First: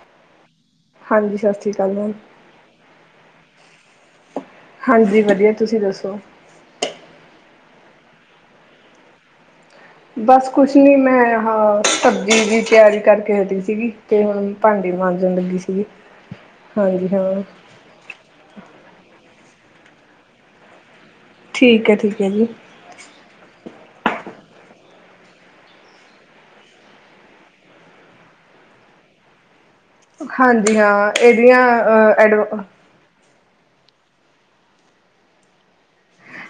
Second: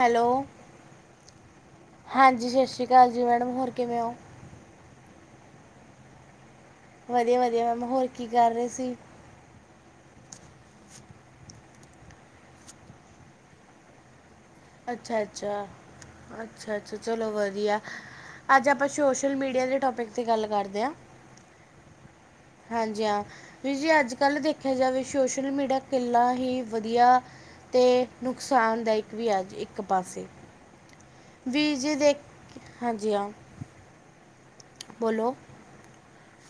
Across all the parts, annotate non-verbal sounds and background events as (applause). Hello, ਹਾਂਜੀ ਸਤਿ ਸ਼੍ਰੀ ਅਕਾਲ ਮੈਮ ਹਾਂਜੀ ਸਤਿ ਸ਼੍ਰੀ ਅਕਾਲ ਜੀ ਮੈਡਮ ਹੋਰ ਕਿਵੇਂ ਹੋ? ਹਾਂਜੀ, ਵਧੀਆ, ਤੁਸੀਂ ਦੱਸੋ? ਵਧੀਆ-ਵਧੀਆ, ਮੈਮ ਹੋਰ ਕੀ ਕਰ ਰਹੇ ਸੀ? ਬਸ ਕੁਛ ਨੀ ਮੈਂ ਹਾਂ ਸਬਜ਼ੀ ਦੀ ਤਿਆਰੀ ਕਰਕੇ ਹਟੀ ਸੀਗੀ। ਤੇ ਹੁਣ ਭਾਂਡੇ ਅੱਛਾ ਮਾਂਜਣ ਲੱਗੀ ਅੱਛਾ ਸੀ ਗੀ, ਹਾਂਜੀ ਹਾਂ। (inaudible) ਆ ਅੱਜ ਆਪਾਂ ਸ਼ੋਸ਼ਲ ਮੀਡੀਆ ਦੇ ਟੋਪਿਕ 'ਤੇ ਗੱਲ ਕਰਦੇ ਆ। ਠੀਕ ਹੈ, ਠੀਕ ਹੈ ਜੀ। ਹਾਂਜੀ ਹਾਂ, ਵੀਰ ਜੀ ਅੱਜ ਕੱਲ੍ਹ ਦੇਖਿਆ ਜਾਵੇ। ਸੋਸ਼ਲ ਮੀਡੀਆ ਕਿੰਨਾ ਹੀ ਵਧੀਆ ਤੇ ਨੁਕਸਾਨ ਦਾਇਕ ਵੀ ਆ ਇੱਕ ਪਾਸੇ ਹਾਂਜੀ, ਹਾਂ। ਇਹਦੀਆਂ ਵੀ ਜੇ ਦੇਖ। ਐਡਵ ਹਾਂਜੀ ਹਾਂ। ਬੋਲੋ।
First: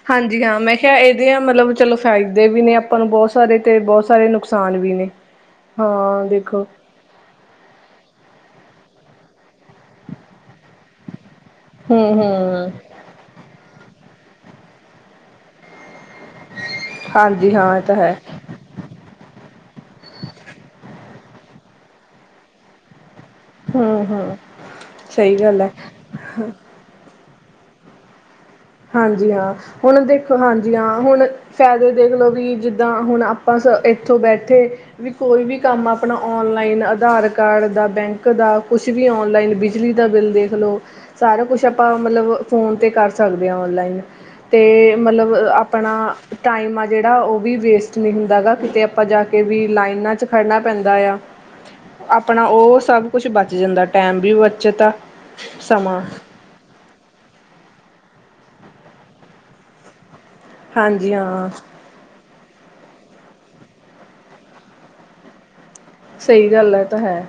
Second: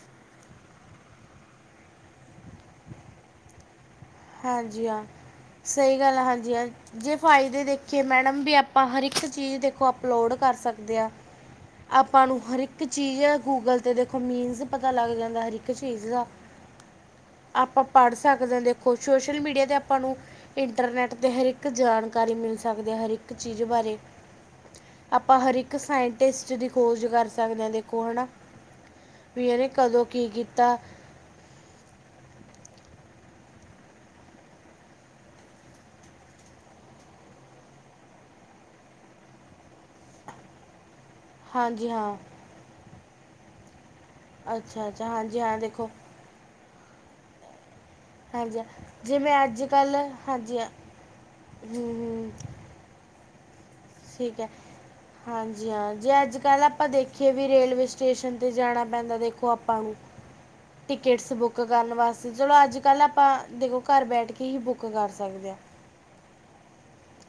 ਹਾਂਜੀ ਹਾਂ, ਮੈਂ ਕਿਹਾ ਇਹਦੇ ਆ ਮਤਲਬ ਚਲੋ ਫਾਇਦੇ ਵੀ ਨੇ ਆਪਾਂ ਨੂੰ ਬਹੁਤ। ਸਾਰੇ ਤੇ ਬਹੁਤ ਸਾਰੇ ਨੁਕਸਾਨ ਹਾਂਜੀ ਵੀ ਹਾਂ ਨੇ। ਸਹੀ ਗੱਲ ਆ ਹਾਂ, ਹਾਂਜੀ ਦੇਖੋ। ਹਾਂ ਜੇ ਫਾਇਦੇ ਦੇਖੀਏ ਮੈਡਮ ਵੀ ਆਪਾਂ ਹਰ ਇੱਕ ਚੀਜ਼ ਦੇਖੋ ਅਪਲੋਡ ਕਰ ਸਕਦੇ ਹਾ। ਹੂੰ ਆਪਾਂ ਨੂੰ ਹਰ ਹੂੰ ਇੱਕ ਚੀਜ਼ ਗੂਗਲ ਤੇ ਦੇਖੋ ਮੀਨਸ ਪਤਾ ਲੱਗ ਜਾਂਦਾ ਹਰ ਇੱਕ ਚੀਜ਼ ਦਾ। ਹਾਂਜੀ ਹਾਂ ਇਹ ਆਪਾਂ ਤਾਂ ਹੈ ਪੜ੍ਹ ਸਕਦੇ ਹਾ। ਦੇਖੋ ਖ ਸ਼ੋਸ਼ਲ ਮੀਡੀਆ 'ਤੇ ਆਪਾਂ ਨੂੰ ਇੰਟਰਨੈੱਟ 'ਤੇ ਹਰ ਇੱਕ ਜਾਣਕਾਰੀ ਮਿਲ ਸਕਦੀ ਹੈ ਹਰ ਇੱਕ। ਹਰ ਇਕ ਚੀਜ਼ ਬਾਰੇ। ਹੂੰ ਹੂੰ ਸਹੀ ਆਪਾਂ ਹਰ ਗੱਲ ਹੈ ਇੱਕ ਸਾਇਡ ਟੈਸਟ ਦੀ ਖੋਜ ਕਰ ਸਕਦੇ ਹਾਂ ਦੇਖੋ ਹੈਨਾ। ਹਾਂਜੀ ਹਾਂ। ਹੁਣ ਦੇਖੋ ਕੀਤਾ ਹਾਂਜੀ ਹਾਂ। ਹੁਣ ਫਾਇਦੇ ਦੇਖ ਲਓ ਵੀ ਜਿੱਦਾਂ ਹੁਣ ਆਪਾਂ ਸ ਇੱਥੋਂ ਬੈਠੇ ਵੀ ਕੋਈ ਵੀ ਕੰਮ ਆਪਣਾ ਔਨਲਾਈਨ ਆਧਾਰ ਕਾਰਡ ਦਾ, ਬੈਂਕ ਦਾ ਕੁਛ ਵੀ ਔਨਲਾਈਨ ਬ ਬਿਜਲੀ ਦਾ ਬਿੱਲ ਦੇਖ ਲਓ, ਸਾਰਾ ਕੁਛ ਹਾਂਜੀ ਆਪਾਂ ਹਾਂ ਮਤਲਬ ਫੋਨ ਤੇ ਕਰ ਸਕਦੇ ਹਾਂ ਔਨਲਾਈਨ। ਅੱਛਾ ਤੇ, ਅੱਛਾ ਮਤਲਬ ਹਾਂਜੀ ਹਾਂ ਦੇਖੋ ਆਪਣਾ, ਟਾਈਮ ਆ ਜਿਹੜਾ ਉਹ ਵੀ ਵੇਸਟ ਨਹੀਂ ਹੁੰਦਾ ਗਾ ਹਾਂਜੀ ਹਾਂ। ਕਿਤੇ ਆਪਾਂ ਜਾ ਜਿਵੇਂ ਕੇ ਵੀ ਲਾਈਨਾਂ ਚ' ਖੜ੍ਹਨਾ ਪੈਂਦਾ ਆ। ਹੂ-ਹੂ ਆਪਣਾ ਉਹ ਸਭ ਕੁਛ ਬਚ ਜਾਂਦਾ, ਟਾਈਮ ਵੀ ਬੱਚਤ ਆ ਸਮਾਂ। ਪਹਿਲਾ ਆਪਾਂ ਦੇਖੀਏ ਵੀ ਰੇਲਵੇ ਸਟੇਸ਼ਨ ਤੇ ਜਾਣਾ ਪੈਂਦਾ ਦੇਖੋ ਆਪਾਂ ਨੂੰ। ਹਾਂਜੀ ਟਿਕਟਸ ਹਾਂ ਬੁੱਕ ਕਰਨ ਵਾਸਤੇ। ਚਲੋ ਅੱਜ ਕੱਲ੍ਹ ਆਪਾਂ ਦੇਖੋ, ਘਰ ਬੈਠ ਕੇ ਹੀ ਬੁੱਕ ਕਰ ਸਕਦੇ ਹਾਂ। ਸਹੀ ਗੱਲ ਹੈ ਇਹ ਤਾਂ ਹੈ।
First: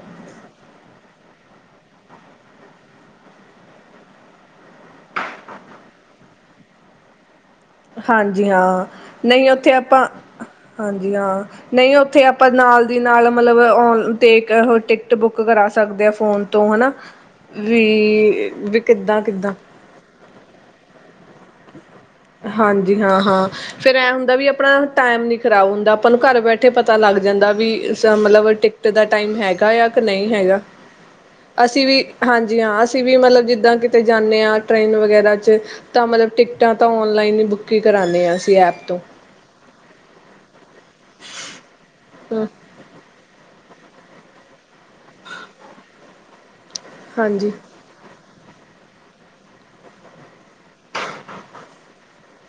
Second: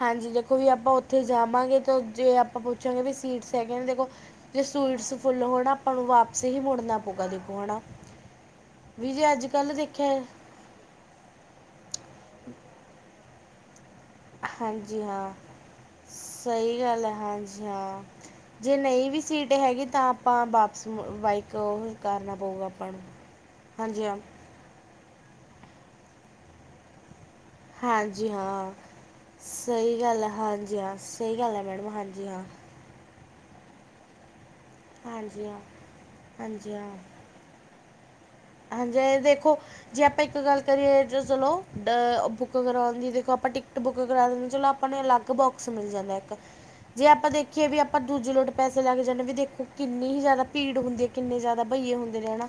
ਹਾਂਜੀ ਦੇਖੋ ਵੀ ਆਪਾਂ ਉੱਥੇ ਜਾਵਾਂਗੇ ਤੇ ਜੇ ਆਪਾਂ ਪੁੱਛਾਂਗੇ ਵੀ ਸੀਟਸ ਹੈਗੇ ਨੇ ਦੇਖੋ ਜੇ ਸੀਟਸ ਫੁੱਲ ਹੋਣ ਆਪਾਂ ਨੂੰ ਵਾਪਸ ਹੀ ਮੁੜਨਾ ਪਊਗਾ ਦੇਖੋ ਹਨਾ। ਹਾਂਜੀ ਹਾਂ। ਨਹੀਂ ਉੱਥੇ ਆਪਾਂ ਦੇਖਿਆ ਹਾਂਜੀ ਹਾਂ। ਨਹੀਂ ਉੱਥੇ ਆਪਾਂ ਨਾਲ ਦੀ ਨਾਲ ਮਤਲਬ ਆ ਅਤੇ ਉਹ ਹਾਂਜੀ ਟਿਕਟ ਹਾਂ ਬੁੱਕ ਕਰਾ ਸਕਦੇ ਆ ਫੋਨ ਤੋਂ ਸਹੀ ਹੈਨਾ। ਗੱਲ ਹੈ ਹਾਂਜੀ ਹਾਂ ਵੀ ਜੇ ਨਹੀਂ ਵੀ ਕਿੱਦਾਂ ਸੀਟ ਕਿੱਦਾਂ ਹੈਗੀ ਤਾਂ ਆਪਾਂ ਵਾਪਸ ਬਾਈਕ ਕਰਨਾ ਪਊਗਾ ਆਪਾਂ ਹਾਂਜੀ ਨੂੰ ਹਾਂ-ਹਾਂ। ਫੇਰ ਹਾਂਜੀ ਐ ਹਾਂ ਹੁੰਦਾ ਵੀ ਆਪਣਾ ਟਾਈਮ ਨੀ ਖ਼ਰਾਬ ਹੁੰਦਾ। ਆਪਾਂ ਨੂੰ ਘਰ ਬੈਠੇ ਪਤਾ ਲੱਗ ਜਾਂਦਾ। ਵੀ ਹਾਂਜੀ ਮਤਲਬ ਹਾਂ ਟਿਕਟ ਦਾ ਟਾਈਮ ਹੈਗਾ ਜਾਂ ਸਹੀ ਕਿ ਗੱਲ ਹੈ ਨਹੀਂ ਹੈਗਾ। ਹਾਂਜੀ ਹਾਂ ਸਹੀ ਗੱਲ ਹੈ ਅਸੀਂ ਮੈਡਮ ਵੀ ਹਾਂਜੀ ਹਾਂ ਅਂ ਅਸੀਂ ਵੀ ਮਤਲਬ ਜਿੱਦਾਂ ਕਿਤੇ ਜਾਂਦੇ ਹਾਂ ਟ੍ਰਰੇਨ ਵਗੈਰਾ ਹਾਂਜੀ ਚ' ਹਾਂ ਤਾਂ ਮਤਲਬ ਹਾਂਜੀ ਟਿਕਟਾਂ ਹਾਂ ਔਨਲਾਈ ਹੀ ਬੁੱਕੀ ਕਰਾਉਂਦੇ ਹਾਂ। ਐਪ ਤੋਂ ਹਾਂਜੀ ਦੇਖੋ ਜੇ ਆਪਾਂ ਇੱਕ ਗੱਲ ਕਰੀਏ ਤਾਂ ਚਲੋ, ਡ ਬੁੱਕ ਕਰਵਾਉਣ ਦੀ ਦੇਖੋ ਆਪਾਂ ਟਿਕ ਬੁੱਕ ਕਰਾ ਦਿੰਦੇ ਚਲੋ ਆਪਾਂ ਨੂੰ ਅਲੱਗ ਬੋਕਸ ਮਿਲ ਜਾਂਦਾ ਇੱਕ, ਜੇ ਆਪਾਂ ਹਾਂਜੀ ਦੇਖੀਏ ਵੀ ਆਪਾਂ ਦੂਜੀੇ ਲੋਟ ਪੈਸੇ ਲੈ ਕੇ ਜਾਂਦੇ ਵੀ ਦੇਖੋ ਕਿੰਨੀ ਹੀ ਜ਼ਿਆਦਾ ਭੀੜ ਹੁੰਦੀ ਹੈ ਕਿੰਨੇ ਜ਼ਿਆਦਾ ਬਈਏ ਹੁੰਦੇ ਨੇ ਹੈ ਨਾ।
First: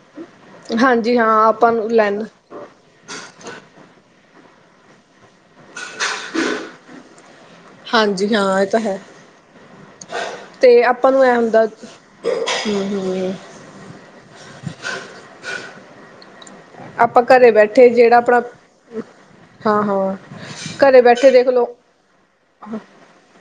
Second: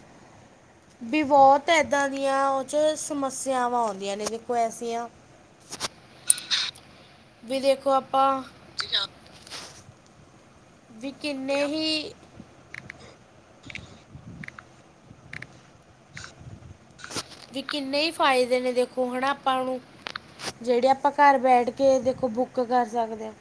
ਹਾਂਜੀ ਵੀ ਹਾਂ ਬਹੁਤ ਆਪਾਂ ਨੂੰ ਇੱਦਾਂ ਲੈਣ ਦੀਆਂ ਉਹ ਸਮੱਸਿਆਵਾਂ ਆਉਂਦੀਆਂ ਨੇ ਦੇਖੋ ਐਸੀਆਂ। ਵੀ ਦੇਖੋ, ਹਾਂਜੀ ਆਪਾਂ ਹਾਂ ਅਤੇ ਵੀ ਆਪਾਂ ਨੂੰ ਇਹ ਕਿੰਨੇ ਹੁੰਦਾ। ਹੀ ਹੂ- ਹੂ ਆਪਾਂ ਘਰੇ ਵੀ ਬੈਠੇ ਕਿੰਨੇ ਹੀ ਜਿਹੜਾ ਆਪਣਾ ਫਾਇਦੇ ਨੇ ਦੇਖੋ ਹਣਾ ਆਪਾਂ ਨੂੰ, ਹਾਂ ਹਾਂ ਜਿਹੜੇ ਘਰੇ ਆਪਾਂ ਬੈਠੇ ਘਰ ਦੇਖਲੋ ਬੈਠ ਕੇ ਕੇ ਦੇਖੋ ਬੁੱਕ ਕਰ ਸਕਦੇ ਹਾਂ।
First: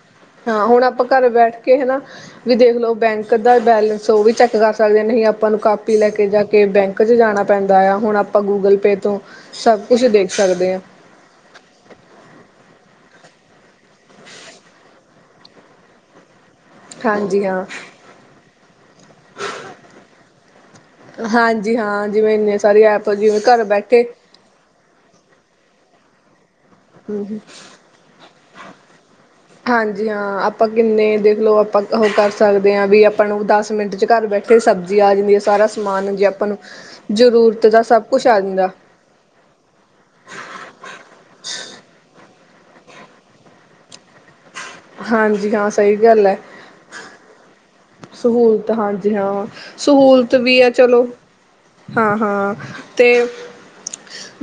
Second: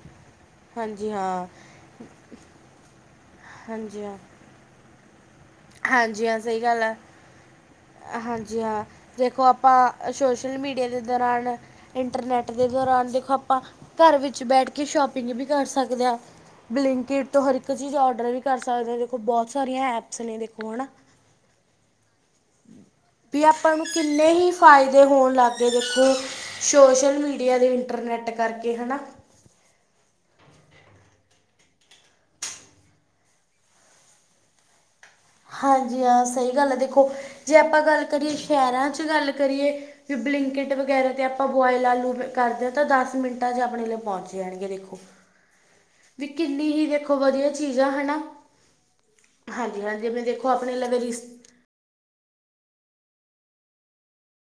ਹਾਂ। ਹੁਣ ਆਪਾਂ ਹਾਂਜੀ ਘਰ ਹਾਂ ਬੈਠ ਕੇ ਹਨਾ, ਵੀ ਦੇਖਲੋ ਬੈਂਕ ਦਾ ਹਾਂਜੀ ਬੈਲੈਂਸ ਹਾਂ ਉਹ ਵੀ ਚੈੱਕ ਕਰ ਸਕਦੇ ਨਹੀਂ ਆਪਾਂ। ਆਪਾਂ ਨੂੰ ਕਾਪੀ ਲੈ ਹਾਂਜੀ ਕੇ ਹਾਂ ਜਾ ਸਹੀ ਕੇ ਗੱਲ ਹੈ ਬੈਂਕ ਚ ਜਾਨਾ ਪੈਂਦਾ ਆ, ਹੁਨ ਆਪਾਂ ਹਾਂਜੀ ਗੂਗਲ ਹਾਂ ਪੇ ਤੋਂ ਦੇਖੋ ਸਭ ਕੁਛ ਆਪਾਂ ਦੇਖ ਸੋਸ਼ਲ ਸਕਦੇ ਹਾਂ ਮੀਡੀਆ ਦੇ ਦੌਰਾਨ ਇੰਟਰਨੈਟ ਦੇ ਦੌਰਾਨ ਦੇਖੋ, ਆਪਾਂ ਘਰ ਵਿੱਚ ਬੈਠ ਕੇ ਸ਼ੋਪਿੰਗ ਵੀ ਕਰ ਸਕਦੇ ਆਂ। ਬਲਿੰਕਕੇਟ ਤੋਂ ਹਾਂਜੀ ਹਰ ਹਾਂ ਇੱਕ ਚੀਜ਼ ਔਡਰ ਵੀ ਕਰ ਸਕਦੇ ਆਂ, ਦੇਖੋ ਬਹੁਤ ਸਾਰੀਆਂ ਐਪਸ ਨੇ ਦੇਖੋ ਹਨਾ। ਹਾਂਜੀ, ਹਾਂ ਜਿਵੇਂ ਇੰਨੇ ਸਾਰੇ ਐਪ, ਜਿਵੇਂ ਘਰ ਬੈਠੇ- ਫਾਏਦੇ ਹੋਨ ਲੱਗ ਗਏ, ਦੇਖੋ ਸੋਸ਼ਲ ਮੀਡੀਆ ਦੇ ਇੰਟਰਨੈਟ ਕਰਕੇ ਹਨਾ। ਹਾਂਜੀ, ਹਾਂ ਆਪਾਂ ਕਿੰਨੇ ਦੇਖ ਲਓ, ਆਪਾਂ ਓ ਕਰ ਸਕਦੇ ਆਂ ਵੀ, ਆਪਾਂ ਨੂੰ ਦਸ ਮਿੰਟ ਚ ਘਰ ਬੈਠੇ ਤੇ ਸਬਜ਼ੀ ਆ ਜਾਂਦੀ ਏ, ਸਾਰਾ ਹਾਂਜੀ ਸਮਾਨ ਹਾਂ ਜੇ ਆਪਾਂ ਸਹੀ ਨੂੰ ਗੱਲ ਹੈ ਦੇਖੋ ਜ਼ਰੂਰਤ ਦਾ ਸਭ ਕੁਛ ਆ ਜਾਂਦਾ। ਏਕ ਗੱਲ ਕਰੀਏ। ਫੇਰ ਬਲਿੰਕਟ ਵਗੈਰਾ ਤੇ ਆਪਾਂ ਬੋਏਲ ਆਲੂ ਕਰਦੇ ਆਂ, ਤਾਂ ਦਸ ਮਿੰਟਾਂ ਚ ਆਪਨੇ ਲਈ ਪਹੁੰਚ ਜਾਨਗੇ ਦੇਖੋ, ਹਾਂਜੀ ਹਾਂ ਸਹੀ ਵੀ ਗੱਲ ਹੈ ਕਿੰਨੀ ਹੀ ਦੇਖੋ ਦੇਖੋ, ਵਧੀਆ ਚੀਜ਼ ਆ ਹਨਾ। ਸਹੂਲਤ ਹਾਂਜੀ ਹਾਂ ਹਾਂਜੀ-ਹਾਂਜੀ ਵੇਂ ਸਹੂਲਤ ਦੇਖੋ ਵੀ ਹੈ ਆਪਨੇ ਲੈਦੇ ਚਲੋ ਜੀਸ ਹਾਂ, ਹਾਂ ਤੇ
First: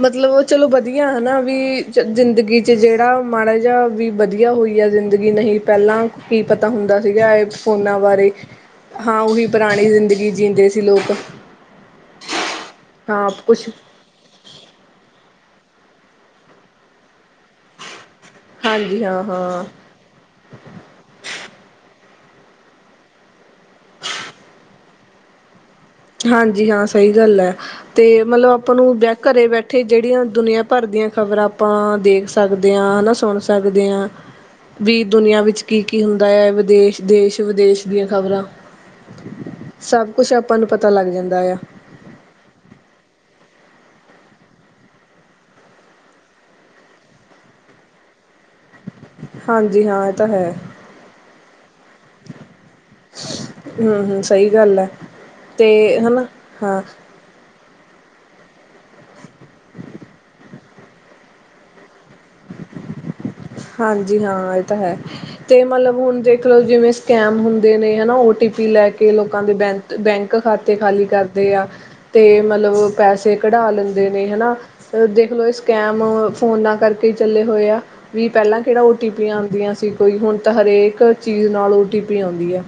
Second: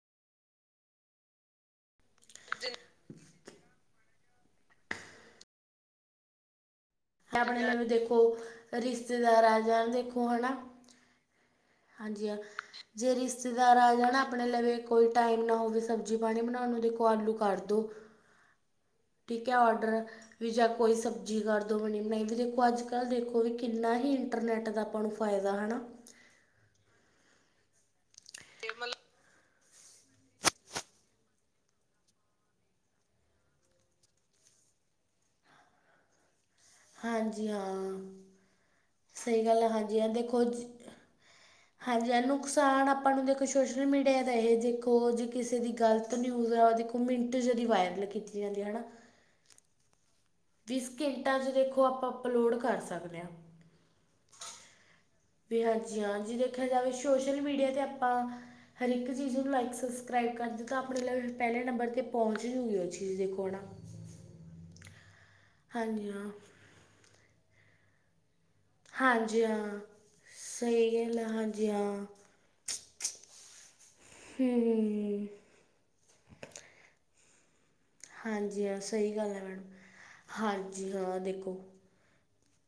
ਮਤਲਬ ਓ ਚਲੋ ਵਧੀਆ ਹਨਾ, ਵੀ ਜ਼ਿੰਦਗੀ ਚ ਜੇੜਾ ਮਾੜਾ ਜੇਆ ਵੀ ਵਧੀਆ ਹੋਈ ਆ, ਜ਼ਿੰਦਗੀ ਨਹੀਂ ਪਹਿਲਾਂ ਕੀ ਪਤਾ ਹੁੰਦਾ ਸੀਗਾ, ਏ ਆਪਣੇ ਲਵੇ ਫੋਨਾਂ ਦੇਖੋ ਬਾਰੇ ਰੇ-ਹਾਂ, ਰਿਸ਼ਤੇਦਾਰ ਉਹੀ ਆ ਪੁਰਾਨੀ ਜਾਣ ਦੇਖੋ ਜ਼ਿੰਦਗੀ ਹਨਾ ਜੀਂਦੇ ਸੀ ਲੋਕ ਹਾਂਜੀ, ਅ ਜੇ ਹਾਂ ਕੁਛ ਰਿਸ਼ਤੇਦਾਰ ਆ ਜਾਨਾ। ਆਪਨੇ ਲਵੇ ਕੋਈ ਟਾਈਮ ਨਾ ਹੋਵੇ, ਸਬਜ਼ੀ ਪਾਨੀ ਬਨਾਉਨ ਨੂੰ ਦੇਖੋ, ਆਲੂ ਕਰ ਦੋ। ਹਾਂਜੀ ਹਾਂ ਠੀਕ ਹੈ, ਹਾਂ ਔਡਰ ਵੀ ਜਾਂ ਕੋਈ ਸਬਜ਼ੀ ਕਰ ਦਉ, ਬਨੀ -ਬਨਾਈ ਵੀ ਦੇਖੋ, ਅੱਜ -ਕੱਲ੍ਹ ਦੇਖੋ ਵੀ ਕਿੰਨਾ ਹੀ ਇੰਟਰਨੈੱਟ ਦਾ ਆਪਾਂ ਨੂੰ। ਫਾਏ ਹਨਾ। ਹਾਂਜੀ, ਹਾਂ ਸਹੀ ਗੱਲ ਏ, ਤੇ ਮਤਲਬ ਆਪਾਂ ਨੂੰ ਘਰੇ ਬੈਠੇ ਤੇ ਜੇਹੜੀਆਂ ਦੁਨੀਆਂ ਭਰ ਦੀਆਂ ਖ਼ਬਰਾਂ ਆਪਾਂ ਦੇਖ ਸਕਦੇ ਆਂ, ਨਾ ਸੁਨ ਸਕਦੇ ਆਂ। ਵੀ ਦੁਨੀਆਂ ਵਿੱਚ ਕੀ-ਕੀ ਹੁੰਦਾ ਏ, ਵਿਦੇਸ਼, ਦੇਸ਼- ਹਾਂਜੀ ਹਾਂ ਵਿਦੇਸ਼ ਦੀਆਂ ਖ਼ਬਰਾਂ। ਸਹੀ ਗੱਲ ਏ, ਹਾਂਜੀ ਆਂਦੇ ਤੇ ਆਪਾਂ ਨੂੰ ਪਤਾ ਲੱਗ ਜਾਂਦਾ ਆ। ਹਾਂਜੀ ਆ ਨੁਕਸਾਨ ਆਪਾਂ ਨੂੰ ਦੇਖੋ, ਸੋਸ਼ਲ ਮੀਡੀਆ ਦਾ ਇਹ ਦੇਖੋ, ਜੇ ਕਿਸੇ ਦੀ ਗ਼ਲਤ ਨਿਊਜ਼ ਆ ਓ ਉ ਮਿੰਟ ਚ ਓਦੀ ਵਾਏਰਲ ਕੀਤੀ ਜਾਂਦੀ ਏ ਹਨਾ। ਹਾਂਜੀ, ਹਾਂ, ਏਅ ਤਾਂ ਹੈ। ਵੀਹ ਸਕਿੰਟਾਂ 'ਚ ਦੇਖੋ, ਆਪਾਂ ਅਪਲੋਡ ਕਰ ਸਕਦੇ ਆਂ। ਹੂੰ -ਹੂੰ, ਸਹੀ ਗੱਲ ਏ। ਵੀ ਹਾਂਜੀ ਹਾਂ, ਜੇ ਦੇਖੇਆ ਜਾਵੇ, ਸੋਸ਼ਲ ਮੀਡੀਆ ਤੇ ਆਪਾਂ ਹਰ ਇੱਕ ਚੀਜ਼ ਨੂੰ ਲਾਈਕ ਸਬਸਕ੍ਰਾਈਬ ਕਰਦੇ, ਤਾਂ ਆਪਨੇ ਲਈ ਪਹਿਲੇ ਨੰਬਰ 'ਤੇ ਪਹੁੰਚ ਜੂਗੀ ਓ ਜੀ। ਹਾਂਜੀ ਹਾਂ, ਇਹ ਤਾਂ ਹੈ, ਤੇ ਮਤਲਬ ਹਾਂਜੀ ਹੁਨ ਹਾਂ ਦੇਖ ਲਓ, ਜਿਵੇਂ ਸਕੈਮ ਹੁੰਦੇ ਨੇ ਹਨਾ, ਓ ਟੀ ਪੀ ਲੈ ਕੇ ਹਾਂਜੀ ਲੋਕਾਂ ਦੇ ਹਾਂ ਬੈਂਤ- ਬੈਂਕ ਖਾਤੇ ਸਹੀ ਖਾਲੀ ਗੱਲ ਹੈ ਕਰਦੇ ਆ। ਹਾਂਜੀ ਹਾਂ ਤੇ ਮਤਲਬ ਓ ਪੈਸੇ ਕਢਾ ਲੈਂਦੇ ਨੇ ਹਨਾ, ਹੂੰ ਦੇਖ ਲਓ ਇਸ ਕੈਮ ਫੋਨਾਂ ਕਰਕੇ ਹੀ ਚੱਲੇ ਹੋਏ ਆ। ਵੀ ਪਹਿਲਾਂ ਹਾਂਜੀ ਹਾਂ ਕੇਹੜਾ ਓ ਟੀ ਸਹੀ ਪੀ ਗੱਲ ਹੈ ਮੈਡਮ ਆਂਦੀਆਂ ਸੀ, ਕੋਈ ਹੁਨ ਤਾਂ ਹਾਂਜੀ ਹਰੇਕ ਹਾਂ ਚੀਜ਼ ਦੇਖੋ ਨਾਲ ਓ ਟੀ ਪੀ ਆਂਦੀ ਆ।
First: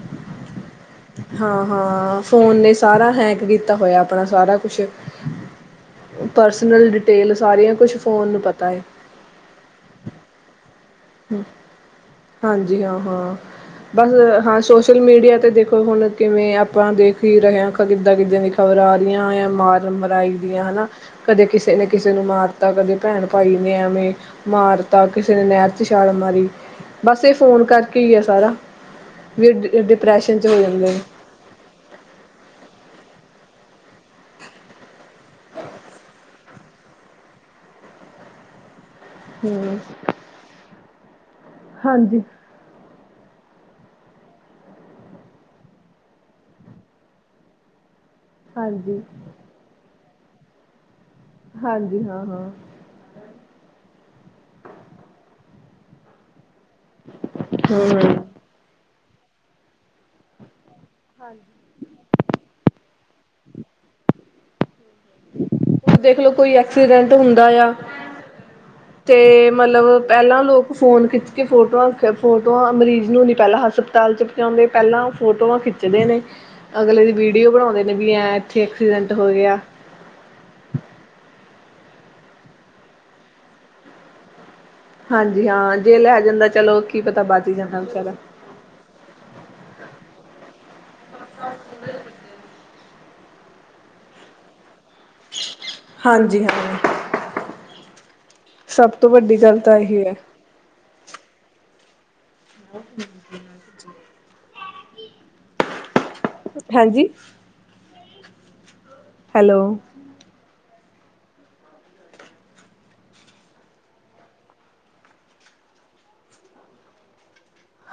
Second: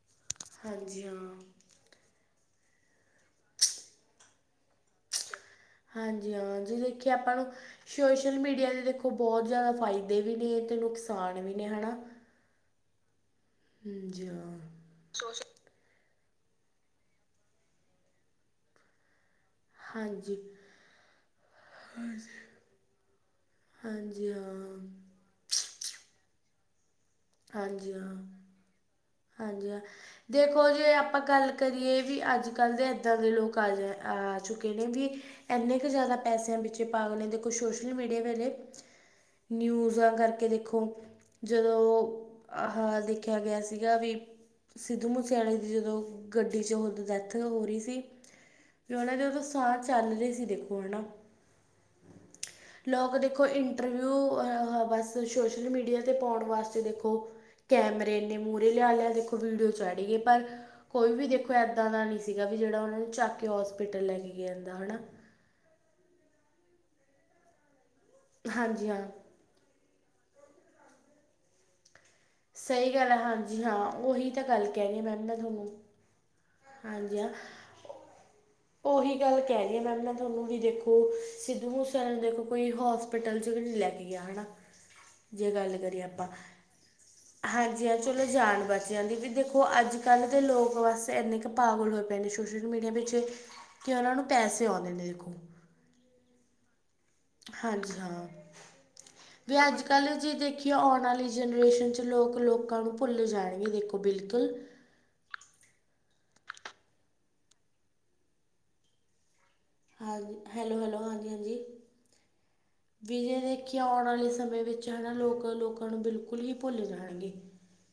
ਹਾਂਜੀ, ਹਾਂ। ਹਾਂ, ਫੋਨ ਨੇ ਸਾਰਾ ਹੈਂਕ ਕੀਤਾ ਹੋਏਆ, ਆਪਨਾ ਸਾਰਾ ਕੁਛ ਹਾਂਜੀ, ਹਾਂ ਜੇ ਪਰਸਨਲ ਦੇਖੀਏ, ਡਿਟੇਲ ਆਪਾਂ ਨੂੰ ਸਾਰੀਆਂ ਕੁਛ ਫੋਨ ਸੋਸ਼ਲ ਨੂੰ ਪਤਾ ਮੀਡੀਆ ਏ। ਦੀ ਦੇਖੋ। ਓ ਬੋਹਤ ਜੇਆਦਾ ਫ਼ਾਏਦੇ ਵੀ ਨੇ, ਤੇ ਨੁਕਸਾਨ ਵੀ ਨੇ ਹਨਾ। ਹਾਂਜੀ- ਹਾਂ, ਹਾਂ ਬਸ ਹਾਂ ਸੋਸ਼ਲ ਮੀਡੀਆ ਤੇ ਸੋਸ਼ਲ ਦੇਖੋ ਖੋ ਹੁਨ ਕਿਵੇਂ ਆਪਾਂ ਦੇਖ ਹੀ ਰਹੇ ਆਂ, ਕਿੱਦਾਂ- ਕਿੱਦਾਂ ਦੀ ਖ਼ਬਰ ਆ ਰਹੀਆਂ ਆਂ। ਮਾਰਮ- ਮਰਾਈ ਹਾਂਜੀ ਦੀਆਂ ਹਨਾ। ਕਦੇ ਕਿਸੇ ਨੇ ਕਿਸੇ ਨੂੰ ਮਾਰਤਾ ਕਦੇ ਭੈਣ-ਭਾਈ ਨੇ ਐਵੇਂ ਹਾਂਜੀ ਹਾਂ ਮਾਰਤਾ। ਕਿਸੇ ਨੇ ਨਹਿਰ ਚ ਛਾਲ ਮਾਰੀ, ਬਸ ਏ ਫੋਨ ਹਾਂਜੀ ਕਰਕੇ ਈ ਹਾਂ ਆ ਸਾਰਾ। ਵੀ ਹਾਂਜੀ ਹਾਂ, ਡਿਪਰੈਸ਼ਨ 'ਚ ਹੋ ਦੇਖੋ ਜਾਂਦੇ ਜੇ ਨੇ ਆ ਆਪਾਂ ਗੱਲ ਕਰੀਏ ਵੀ ਅੱਜ-ਕੱਲ ਦੇ ਐਦਾਂ ਦੇ ਲੋਕ ਆ ਜਾ ਆ ਚੁੱਕੇ ਨੇ ਵੀ ਐਨੇ ਕ ਜਾਦਾ ਪੈਸਿਆਂ ਪਿੱਛੇ ਪਾਗਲ ਨੇ ਦੇਖੋ ਸੋਸ਼ਲ-ਮੀਡੀਆ ਵੇਲੇ ਹਮ ਨਿਊਜ਼ਾਂ ਕਰਕੇ ਦੇਖੋ, ਜਦੋਂ ਹਾਂਜੀ। ਆਹਾ ਦੇਖਿਆ ਗਿਆ ਸ ਸੀਗਾ ਵੀ ਸਿੱਧੂ ਮੂਸੇਆਲੇ ਦੀ ਜਦੋਂ ਗੱਡੀ ਚ ਓਦ ਡੈਥ ਹੋ ਰੀ ਸੀ। ਵੀ ਹਾਂਜੀ ਓਨਾਂ ਦੇ ਓਦੋ ਸਾਹ ਚੱਲ ਰੇ ਸੀ ਦੇਖੋ ਹਨਾ। ਹਾਂਜੀ, ਹਾਂ-ਹਾਂ। ਲੋਕ ਦੇਖੋ ਇੰਟਰਵਿਊ ਅਹ ਬਸ ਸੋਸ਼ਲ-ਮੀਡੀਆ ਤੇ ਪਾਉਣ ਵਾਸਤੇ ਦੇ ਦੇਖੋ ਹਮ ਕੈਮਰੇ ਐਨੇ ਹੁਣ ਮੂਹਰੇ ਲਿਆ ਲਿਆ ਦੇਖੋ ਵੀਡੀਓ ਚਾੜੀ ਏ ਪਰ ਕੋਈ ਵੀ ਦੇਖੋ ਐ ਦਾਂ ਦਾ ਨੀ ਸੀਗਾ ਵੀ ਜੇੜਾ ਓਨਾ ਨੂੰ ਚੱਕ ਕੇ ਹੋਸਪਿਟਲ ਲੈ ਕੇ ਗਿਆ ਜਾਂਦਾ, ਹਨਾ। ਦੇਖਲੋ ਕੋਈ ਐਕਸੀਡੈਂਟ ਹੁੰਦਾ ਏ ਆ। ਹਾਂਜੀ ਹਾਂ। ਤੇ ਮਲਬ ਪਹਿਲਾਂ ਲੋਕ ਫੋਨ ਖਿੱਚ ਕੇ ਫੋਟੋਆਂ ਫੇਰ ਫੋਟੋਆਂ, ਸਹੀ ਮਰੀਜ਼ ਗੱਲ ਹੈ ਨੂੰ ਨੀ ਹਾਂਜੀ ਪਹਿਲਾਂ ਹਾਂ ਹਸਪਤਾਲ ਚ ਉਹੀ ਤਾਂ ਗੱਲ ਪਚਾਦੇ ਕਹਿ ਰਹੀ ਹਾਂ ਪਹਿਲਾਂ ਓ ਮੈਮ ਮੈਂ ਫੋਟੋਆਂ ਤੁਹਾਨੂੰ ਖਿੱਚਦੇ ਨੇ। ਅਗਲੇ ਦੀ ਵੀਡੀਓ ਬਣਾਉਦੇ ਨੇ ਵੀ ਐ ਓਹੀ ਗੱਲ ਕਹਿ ਰੀ ਆ ਮੈਮ ਮੈਂ ਓਨੂੰ ਵੀ ਦੇਖੋ ਸਿੱਧੂ ਮੂਸੇਵਾਲੇ ਨੂੰ ਦੇਖੋ ਕੋਈ ਹੋਸਪਿਟਲ ਚ ਵੀ ਨੀ ਲੈ ਕੇ ਗਿਆ ਹਨਾ। ਹਾਂਜੀ ਜੇ ਗੱਲ ਹਾਂ ਕਰੀਏ ਲੈ ਆਪਾਂ, ਜਾਂਦਾ ਚਲੋ ਕੀ ਪਤਾ ਬਚ ਹੀ ਜਾਂਦਾ ਹਾਂਜੀ ਹਾਂ ਵਿਚਾਰਾ ਚਲੋ ਜਾਨਵਰ ਬੱਚਿਆਂ ਦੀ ਵੀ ਦੇਖੋ ਅੱਜ-ਕੱਲ ਦੇ ਲੋਕ ਬਸ ਐਨੇ ਕ ਪਾਗਲ ਹੋਏ ਪਏ ਨੇ ਸੋਸ਼ਲ-ਮੀਡੀਆ ਪਿੱਛੇ ਕੇ ਓਨਾਂ ਨੂੰ ਪੈਸੇ ਆਉਂਦੇ ਨੇ ਦੇਖੋ। ਹਾਂਜੀ ਹਾਂ। ਹਾਂਜੀ ਹਾਂ, ਸਭ ਤੋਂ ਵੱਡੀ ਵੀ ਗੱਲ ਤਾਂ ਇਹੀ ਅੱਜ-ਕੱਲ ਹੈ ਜੇ ਦੇਖੀ ਕੇ ਆਉਣ ਆਲੀ ਜਨਰੇਸ਼ਨ ਚ ਲੋਕ ਲੋਕਾਂ ਨੂੰ ਭੁੱਲ ਜਾਣਗੇ ਦੇਖੋ ਬਿਲਕੁਲ। ਹਾਂਜੀ? ਹੈਲੋ? ਹਾਂਜੀ, ਹੈਲੋ-ਹੈਲੋ, ਹਾਂਜੀ-ਹਾਂਜੀ। ਵੀ ਜੇ ਦੇਖੀਏ ਆਉਣ ਆਲੇ ਸਮੇਂ ਵਿੱਚ ਹਨਾ ਲੋਕ ਲੋਕਾਂ ਨੂੰ ਬਿਲਕੁਲ ਹੀ ਭੁੱਲ ਜਾਣਗੇ।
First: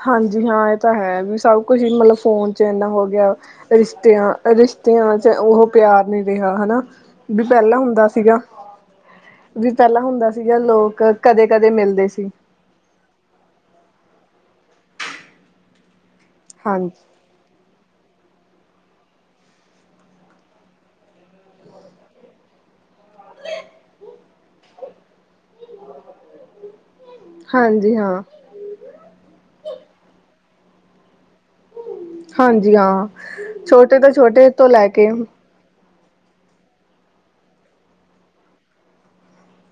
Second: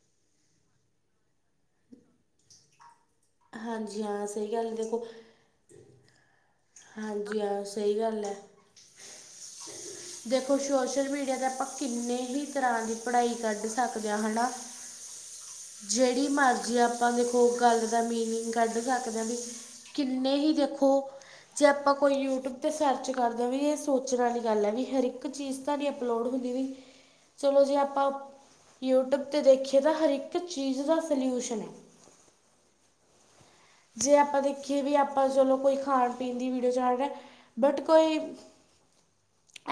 ਹਾਂਜੀ ਹਾਂ ਏਹ ਤਾਂ ਹੈ, ਵੀ ਸਭ ਕੁਛ ਹੀ ਮਲਬ ਫੋਨ ਚ ਐਨਾ ਹੋ ਗਿਆ। ਹਾਂਜੀ ਹਾਂ ਰਿਸ਼ਤਿਆਂ, ਸਹੀ ਗੱਲ ਦੇਖੋ ਰਿਸ਼ਤਿਆਂ ਚ ਉਹ ਪਿਆਰ ਨੀ ਰਿਹਾ ਹਨਾ, ਹਾਂਜੀ ਵੀ ਹਾਂ ਪਹਿਲਾਂ ਸਹੀ ਹੁੰਦਾ ਗੱਲ ਹੈ ਸੀਗਾ। ਵੀ ਪਹਿਲਾਂ ਹੁੰਦਾ ਦੇਖੋ ਸੀਗਾ ਲੋਕ ਸੋਸ਼ਲ-ਮੀਡੀਆ ਤੇ ਆਪਾਂ ਕਦੇ-ਕਦੇ ਮਿਲਦੇ ਕਿੰਨੇ ਸੀ। ਹੀ ਤਰਾਂ ਦੀ ਪੜਾਈ ਕੱਢ ਸਕਦੇ ਆ ਹਨਾ, ਜੇਹੜੀ ਮਰਜ਼ੀ ਆਪਾਂ ਹਾਂਜੀ ਦੇ ਕੋਈ ਗੱਲ ਦਾ ਮੀਨਿੰਗ ਕੱਢ ਸਕਦੇ ਆ ਵੀ ਕਿੰਨੇ ਹੀ ਦੇਖੋ ਜੇ ਆਪਾਂ ਕੋਈ ਯੂਟਿਊਬ ਤੇ ਸਰਚ ਕਰਦੇ ਆ ਵੀ ਏਹ ਸੋਚਣ ਆਲੀ ਗੱਲ ਐ ਵੀ ਹਰੀਕ ਚੀਜ਼ ਤਾ ਨੀ ਅਪਲੋਡ ਹੁੰਦੀ ਵੀ। ਚਲੋ ਜੇ ਹਾਂਜੀ ਆਪਾਂ ਹਾਂ, ਯੂਟਿਊਬ ਤੇ ਦੇਖੀਏ ਤਾਂ ਹਰੀਕ ਚੀਜ਼ ਦਾ ਸਲਿਊਸ਼ਨ ਐ। ਹਾਂਜੀ ਹਾਂ। ਛੋ ਜੇ ਆਪਾਂ ਦੇਖੀਏ ਵੀ ਆਪਾਂ ਚਲੋ ਕੋਈ ਖਾਣ-ਪੀਣ ਦੀ ਵੀਡੀਓ ਚਾੜ ਰੇਆ ਬਟ ਕੋਈ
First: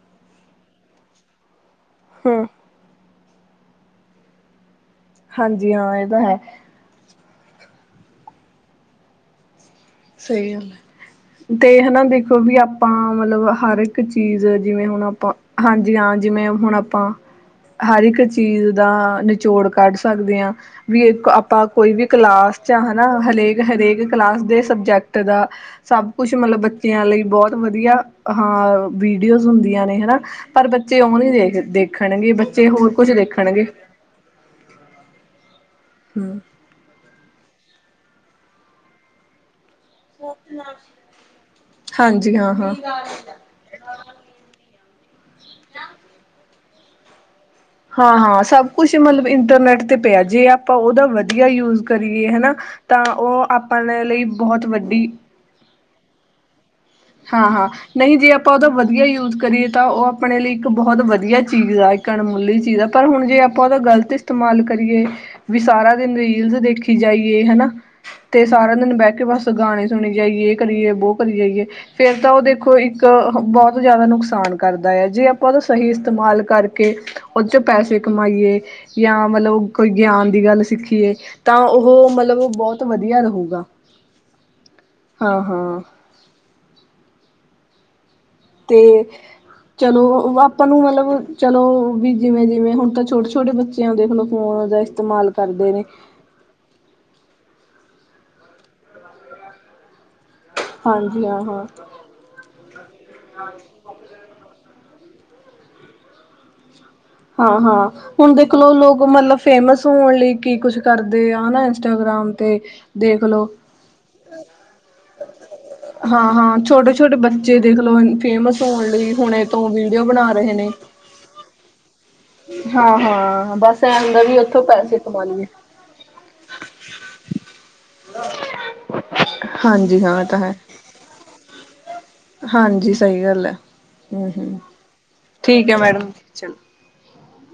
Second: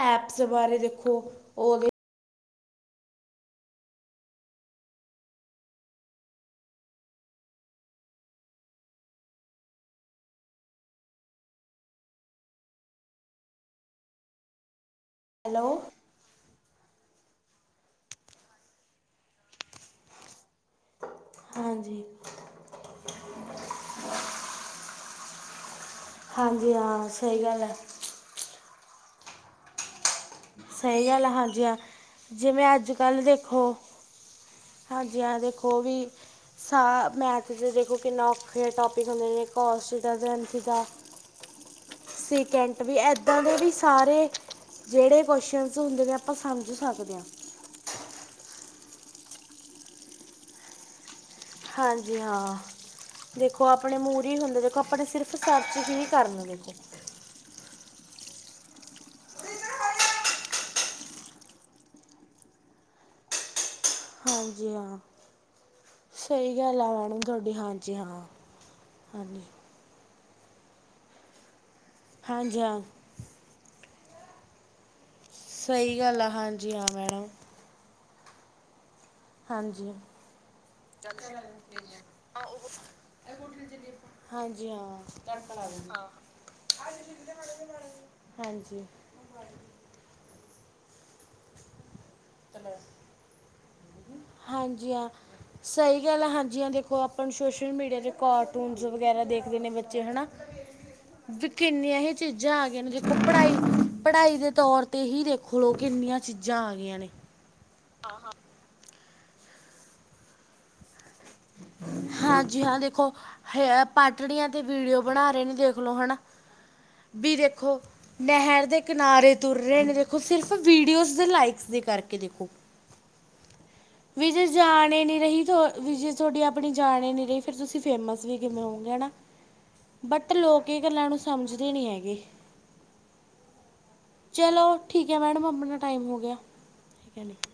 ਐਪਸ ਬਾਰੇ ਦੇਖੋ, ਓਦੇ ਹੂੰ। ਹਾਂਜੀ ਹਾਂ, ਏਹ ਤਾਂ ਹੈ। ਸਹੀ ਹੈ। ਤੇ ਹਨਾ ਦੇਖੋ ਵੀ ਆਪਾਂ ਮਤਲੱਬ ਹਰ ਇੱਕ ਚੀਜ਼ ਜਿਵੇਂ ਹੁਣ ਆਪ ਹੈਲੋ ਹਾਂਜੀ ਹਾਂ, ਜਿਵੇਂ ਹੁਣ ਆਪਾਂ ਹਰ ਇੱਕ ਚੀਜ਼ ਦਾ ਨਿਚੋੜ ਕੱਢ ਸਕਦੇ ਹਾਂ। ਵੀ ਆਪਾਂ ਕੋਈ ਹਾਂਜੀ ਵੀ ਕਲਾਸ ਚ ਹਨਾ ਹਰੇਕ- ਹਰੇਕ ਕਲਾਸ ਦੇ ਸਬ ਦਾ ਸਭ ਕੁਛ ਮਤਲਬ ਹਾਂਜੀ ਬੱਚਿਆਂ ਹਾਂ ਲਈ ਸਹੀ ਬਹੁਤ ਗੱਲ ਹੈ ਵਧੀਆ ਹਾਂ ਵੀਡੀਓਜ਼ ਹੁੰਦੀਆਂ ਨੇ ਹਨਾ। ਪਰ ਬੱਚੇ ਸਹੀ ਉਹ ਗੱਲ ਹੈ ਨਹੀਂ ਦੇਖ ਹਾਂਜੀ ਹਾਂ ਦੇਖਣਗੇ ਬੱਚੇ ਜਿਵੇਂ ਅੱਜ ਹੋਰ ਕੁੱਝ ਕੱਲ ਦੇਖਣਗੇ। ਦੇਖੋ ਹਾਂਜੀ ਹਾਂ ਵੇਖੋ ਵੀ ਹੂੰ। ਸਾ ਮੈਥ 'ਚ ਦੇਖੋ ਕਿੰਨਾ ਔਖੇ ਟੋਪਿਕ ਹੁੰਦੇ ਨੇ ਕੋਸਟ ਦਰਜ਼ਨ ਸੀਗਾ ਹਾਂਜੀ ਹਾਂ ਹਾਂ। ਸਕਿੰਟ ਵੀ ਇੱਦਾਂ ਦੇ ਵੀ ਸਾਰੇ ਜਿਹੜੇ ਕੁਸ਼ਚਨਸ ਹੁੰਦੇ ਨੇ ਆਪਾਂ ਸਮਂਝ ਸਕਦੇ ਹਾਂ। ਹਾਂ- ਹਾਂ ਸਭ ਕੁੱਛ ਮਤਲੱਬ ਇੰਟਰਨੈਟ ਤੇ ਪਿਆ ਜੇ। ਆਪਾਂ ਉਹਦਾ ਵਧੀਆ ਯੂਜ ਹਾਂਜੀ ਕਰੀਏ ਹਨਾ ਹਾਂ ਤਾਂ ਉਹ ਦੇਖੋ ਆਪਾਂ ਆਪਣੇ ਲਈ ਮੂਰੀ ਹੁੰਦੇ ਬਹੁਤ ਦੇਖੋ ਆਪਣੇ ਵੱਡੀ ਸਿਰਫ ਸਰਚ ਹੀ ਕਰਨਦੇ ਚ ਹਾਂ -ਹਾਂ ਨਹੀਂ ਜੇ ਆਪਾਂ ਉਹਦਾ ਵਧੀਆ ਯੂਜ ਕਰੀਏ ਤਾਂ ਉਹ ਆਪਣੇ ਲਈ ਇੱਕ ਬਹੁਤ ਵਧੀਆ ਚੀਜ਼ ਆ। ਅਣਮੁੱਲੀ ਚੀਜ਼ ਆ ਪਰ ਹੁਣ ਜੇ ਆਪਾਂ ਉਹਦਾ ਗਲਤ ਗ਼ਲਤ ਇਸਤੇਮਾਲ ਹਾਂਜੀ ਹਾਂ ਕਰੀਏ ਵੀ ਸਾਰਾ ਦਿਨ ਰੀਲਜ਼ ਸਹੀ ਗੱਲ ਆ ਦੇਖੀ ਮੈਡਮ ਜਾਈਏ ਤੁਹਾਡੀ ਹਨਾ। ਹਾਂਜੀ ਹਾਂ ਤੇ ਸਾਰਾ ਦਿਨ ਬਹਿ ਕੇ ਹਾਂਜੀ ਬਸ ਗਾਣੇ ਸੁਣੀ ਜਾਈਏ ਕਦੇ ਕਰੀਏ ਬੋ ਕਰੀ ਜਾਈਏ ਫਿਰ ਤਾਂ ਉਹ ਹਾਂਜੀ ਦੇਖੋ ਹਾਂ ਇੱਕ ਬਹੁਤ ਜ਼ਿਆਦਾ ਨੁਕਸਾਨ ਕਰਦਾ ਯ ਜੇ ਆਪਾਂ ਉਹਦਾ ਸਹੀ ਗੱਲ ਆ ਇਸਤੇਮਾਲ ਹਾਂਜੀ ਹਾਂ ਕਰਕੇ ਮੈਡਮ ਉਹਦੇ ਚੋਂ ਪੈਸੇ ਕਮਾਈਏ। ਜਾਂ ਮਤਲੱਬ ਕੋਈ ਹਾਂਜੀ ਗਿਆਨ ਦੀ ਗੱਲ ਸਿੱਖੀਏ ਤਾਂ ਉਹ ਮਤਲੱਬ ਬਹੁਤ ਵਧੀਆ ਰਹੂਗਾ। ਹਾਂਜੀ ਹਾਂ-ਹਾਂ ਹਾਂ ਲ ਤੇ ਚਲੋ ਆਪਾਂ ਨੂੰ ਮਤਲੱਬ ਚਲੋ ਵੀ ਜਿਵੇਂ ਜਿਵੇਂ ਹੁਣ ਤਾਂ ਛੋਟੇ- ਛੋਟੇ ਬੱਚੇ ਆ ਦੇਖਲੋ ਫੋਨ ਦਾ ਹਾਂਜੀ ਹਾਂ ਇਸਤੇਮਾਲ ਕਰਦੇ ਨੇ ਸਹੀ ਗੱਲ ਆ ਹਾਂਜੀ ਹਾਂ ਦੇਖੋ ਉਹ ਆਪਾਂ ਸੋਸ਼ਲ ਮੀਡੀਆ ਕਾਰਟੂਨਸ ਵਗੈਰਾ ਦੇਖਦੇ ਨੇ ਬੱਚੇ ਹੈ ਨਾ? ਹਾਂਜੀ ਹਾਂ ਵੀ ਹਾਂ ਕਿੰਨੀਆਂ ਹੀ ਚੀਜ਼ਾਂ ਆ ਗਈਆਂ ਨੇ ਦੇਖੋ, ਪੜ੍ਹਾਈ ਪੜ੍ਹਾਈ ਦੇ ਤੌਰ ਅਤੇ ਇ ਹੀ ਦੇਖ ਲਓ, ਕਿੰਨੀਆਂ ਚੀਜ਼ਾਂ ਆ ਗਈਆਂ ਨੇ। ਹਾਂ -ਹਾਂ ਹੁਣ ਦੇਖਲਓ ਲੋਕ, ਮਤਲਬ ਫੇਮਸ ਹੋਣ ਲਈ ਕੀ ਕੁਛ ਕਰਦੇ ਆ ਹਨਾ ਇੰਸਟਾਗ੍ਰਾਮ ਤੇ ਹਾਂਜੀ ਹਾਂ ਦੇਖੋ ਦੇਖਲੋ ਹਏ ਪਾਟੜੀਆਂ ਤੇ ਵੀਡੀਓ ਬਣਾ ਰਹੇ ਨੇ ਦੇਖ ਵਲੋ ਹਨਾ ਹਾਂ ਹਾਂ ਛੋਟੇ ਛੋਟੇ ਵੀ ਬੱਚੇ ਦੇਖੋ ਦੇਖਲੋ ਫੇਮਸ ਨਹਿਰ ਦੇ ਹੋਣ ਲਈ ਕਿਨਾਰੇ ਹੁਣੇ ਤੁਰ ਤੋਂ ਰਹੇ ਨੇ ਵੀਡੀਓ ਦੇਖੋ ਬਣਾ ਸਿਰਫ ਰਹੇ ਨੇ ਵੀਡੀਓਜ਼ ਲਾਈਕਸ ਦੇ ਕਰਕੇ ਹਾਂ ਹਾਂ ਬਸ ਐ ਹੁੰਦਾ ਵੀ ਜੇ ਉੱਥੋਂ ਜਾਣ ਪੈਸੇ ਨੇ ਨੀ ਕਮਾ ਰਹੀ ਲਈਏ ਵ ਵੀ ਜੇ ਤੁਹਾਡੀ ਆਪਣੀ ਜਾਨ ਹੀ ਨੀ ਰਹੀ, ਫਿਰ ਤੁਸੀਂ ਫੇਮਸ ਵੀ ਕਿਵੇਂ ਹੋਗੇ ਹਨਾ ਹਾਂਜੀ ਹਾਂ ਇਹ ਬਟ ਤਾਂ ਹੈ ਲੋਕ ਕਈ ਗੱਲਾਂ ਨੂੰ ਸਮਝਦੇ ਨਹੀਂ ਹੈਗੇ। ਹਾਂਜੀ ਸਹੀ ਗੱਲ ਹੈ ਹਮ ਹਮ ਚਲੋ ਠੀਕ ਹੈ, ਮੈਡਮ ਠੀਕ ਹੈ ਆਪਣਾ ਟਾਈਮ ਮੈਡਮ ਹੋ ਗਿਆ। ਚਲੋ ਹਾ ਨਹੀਂ।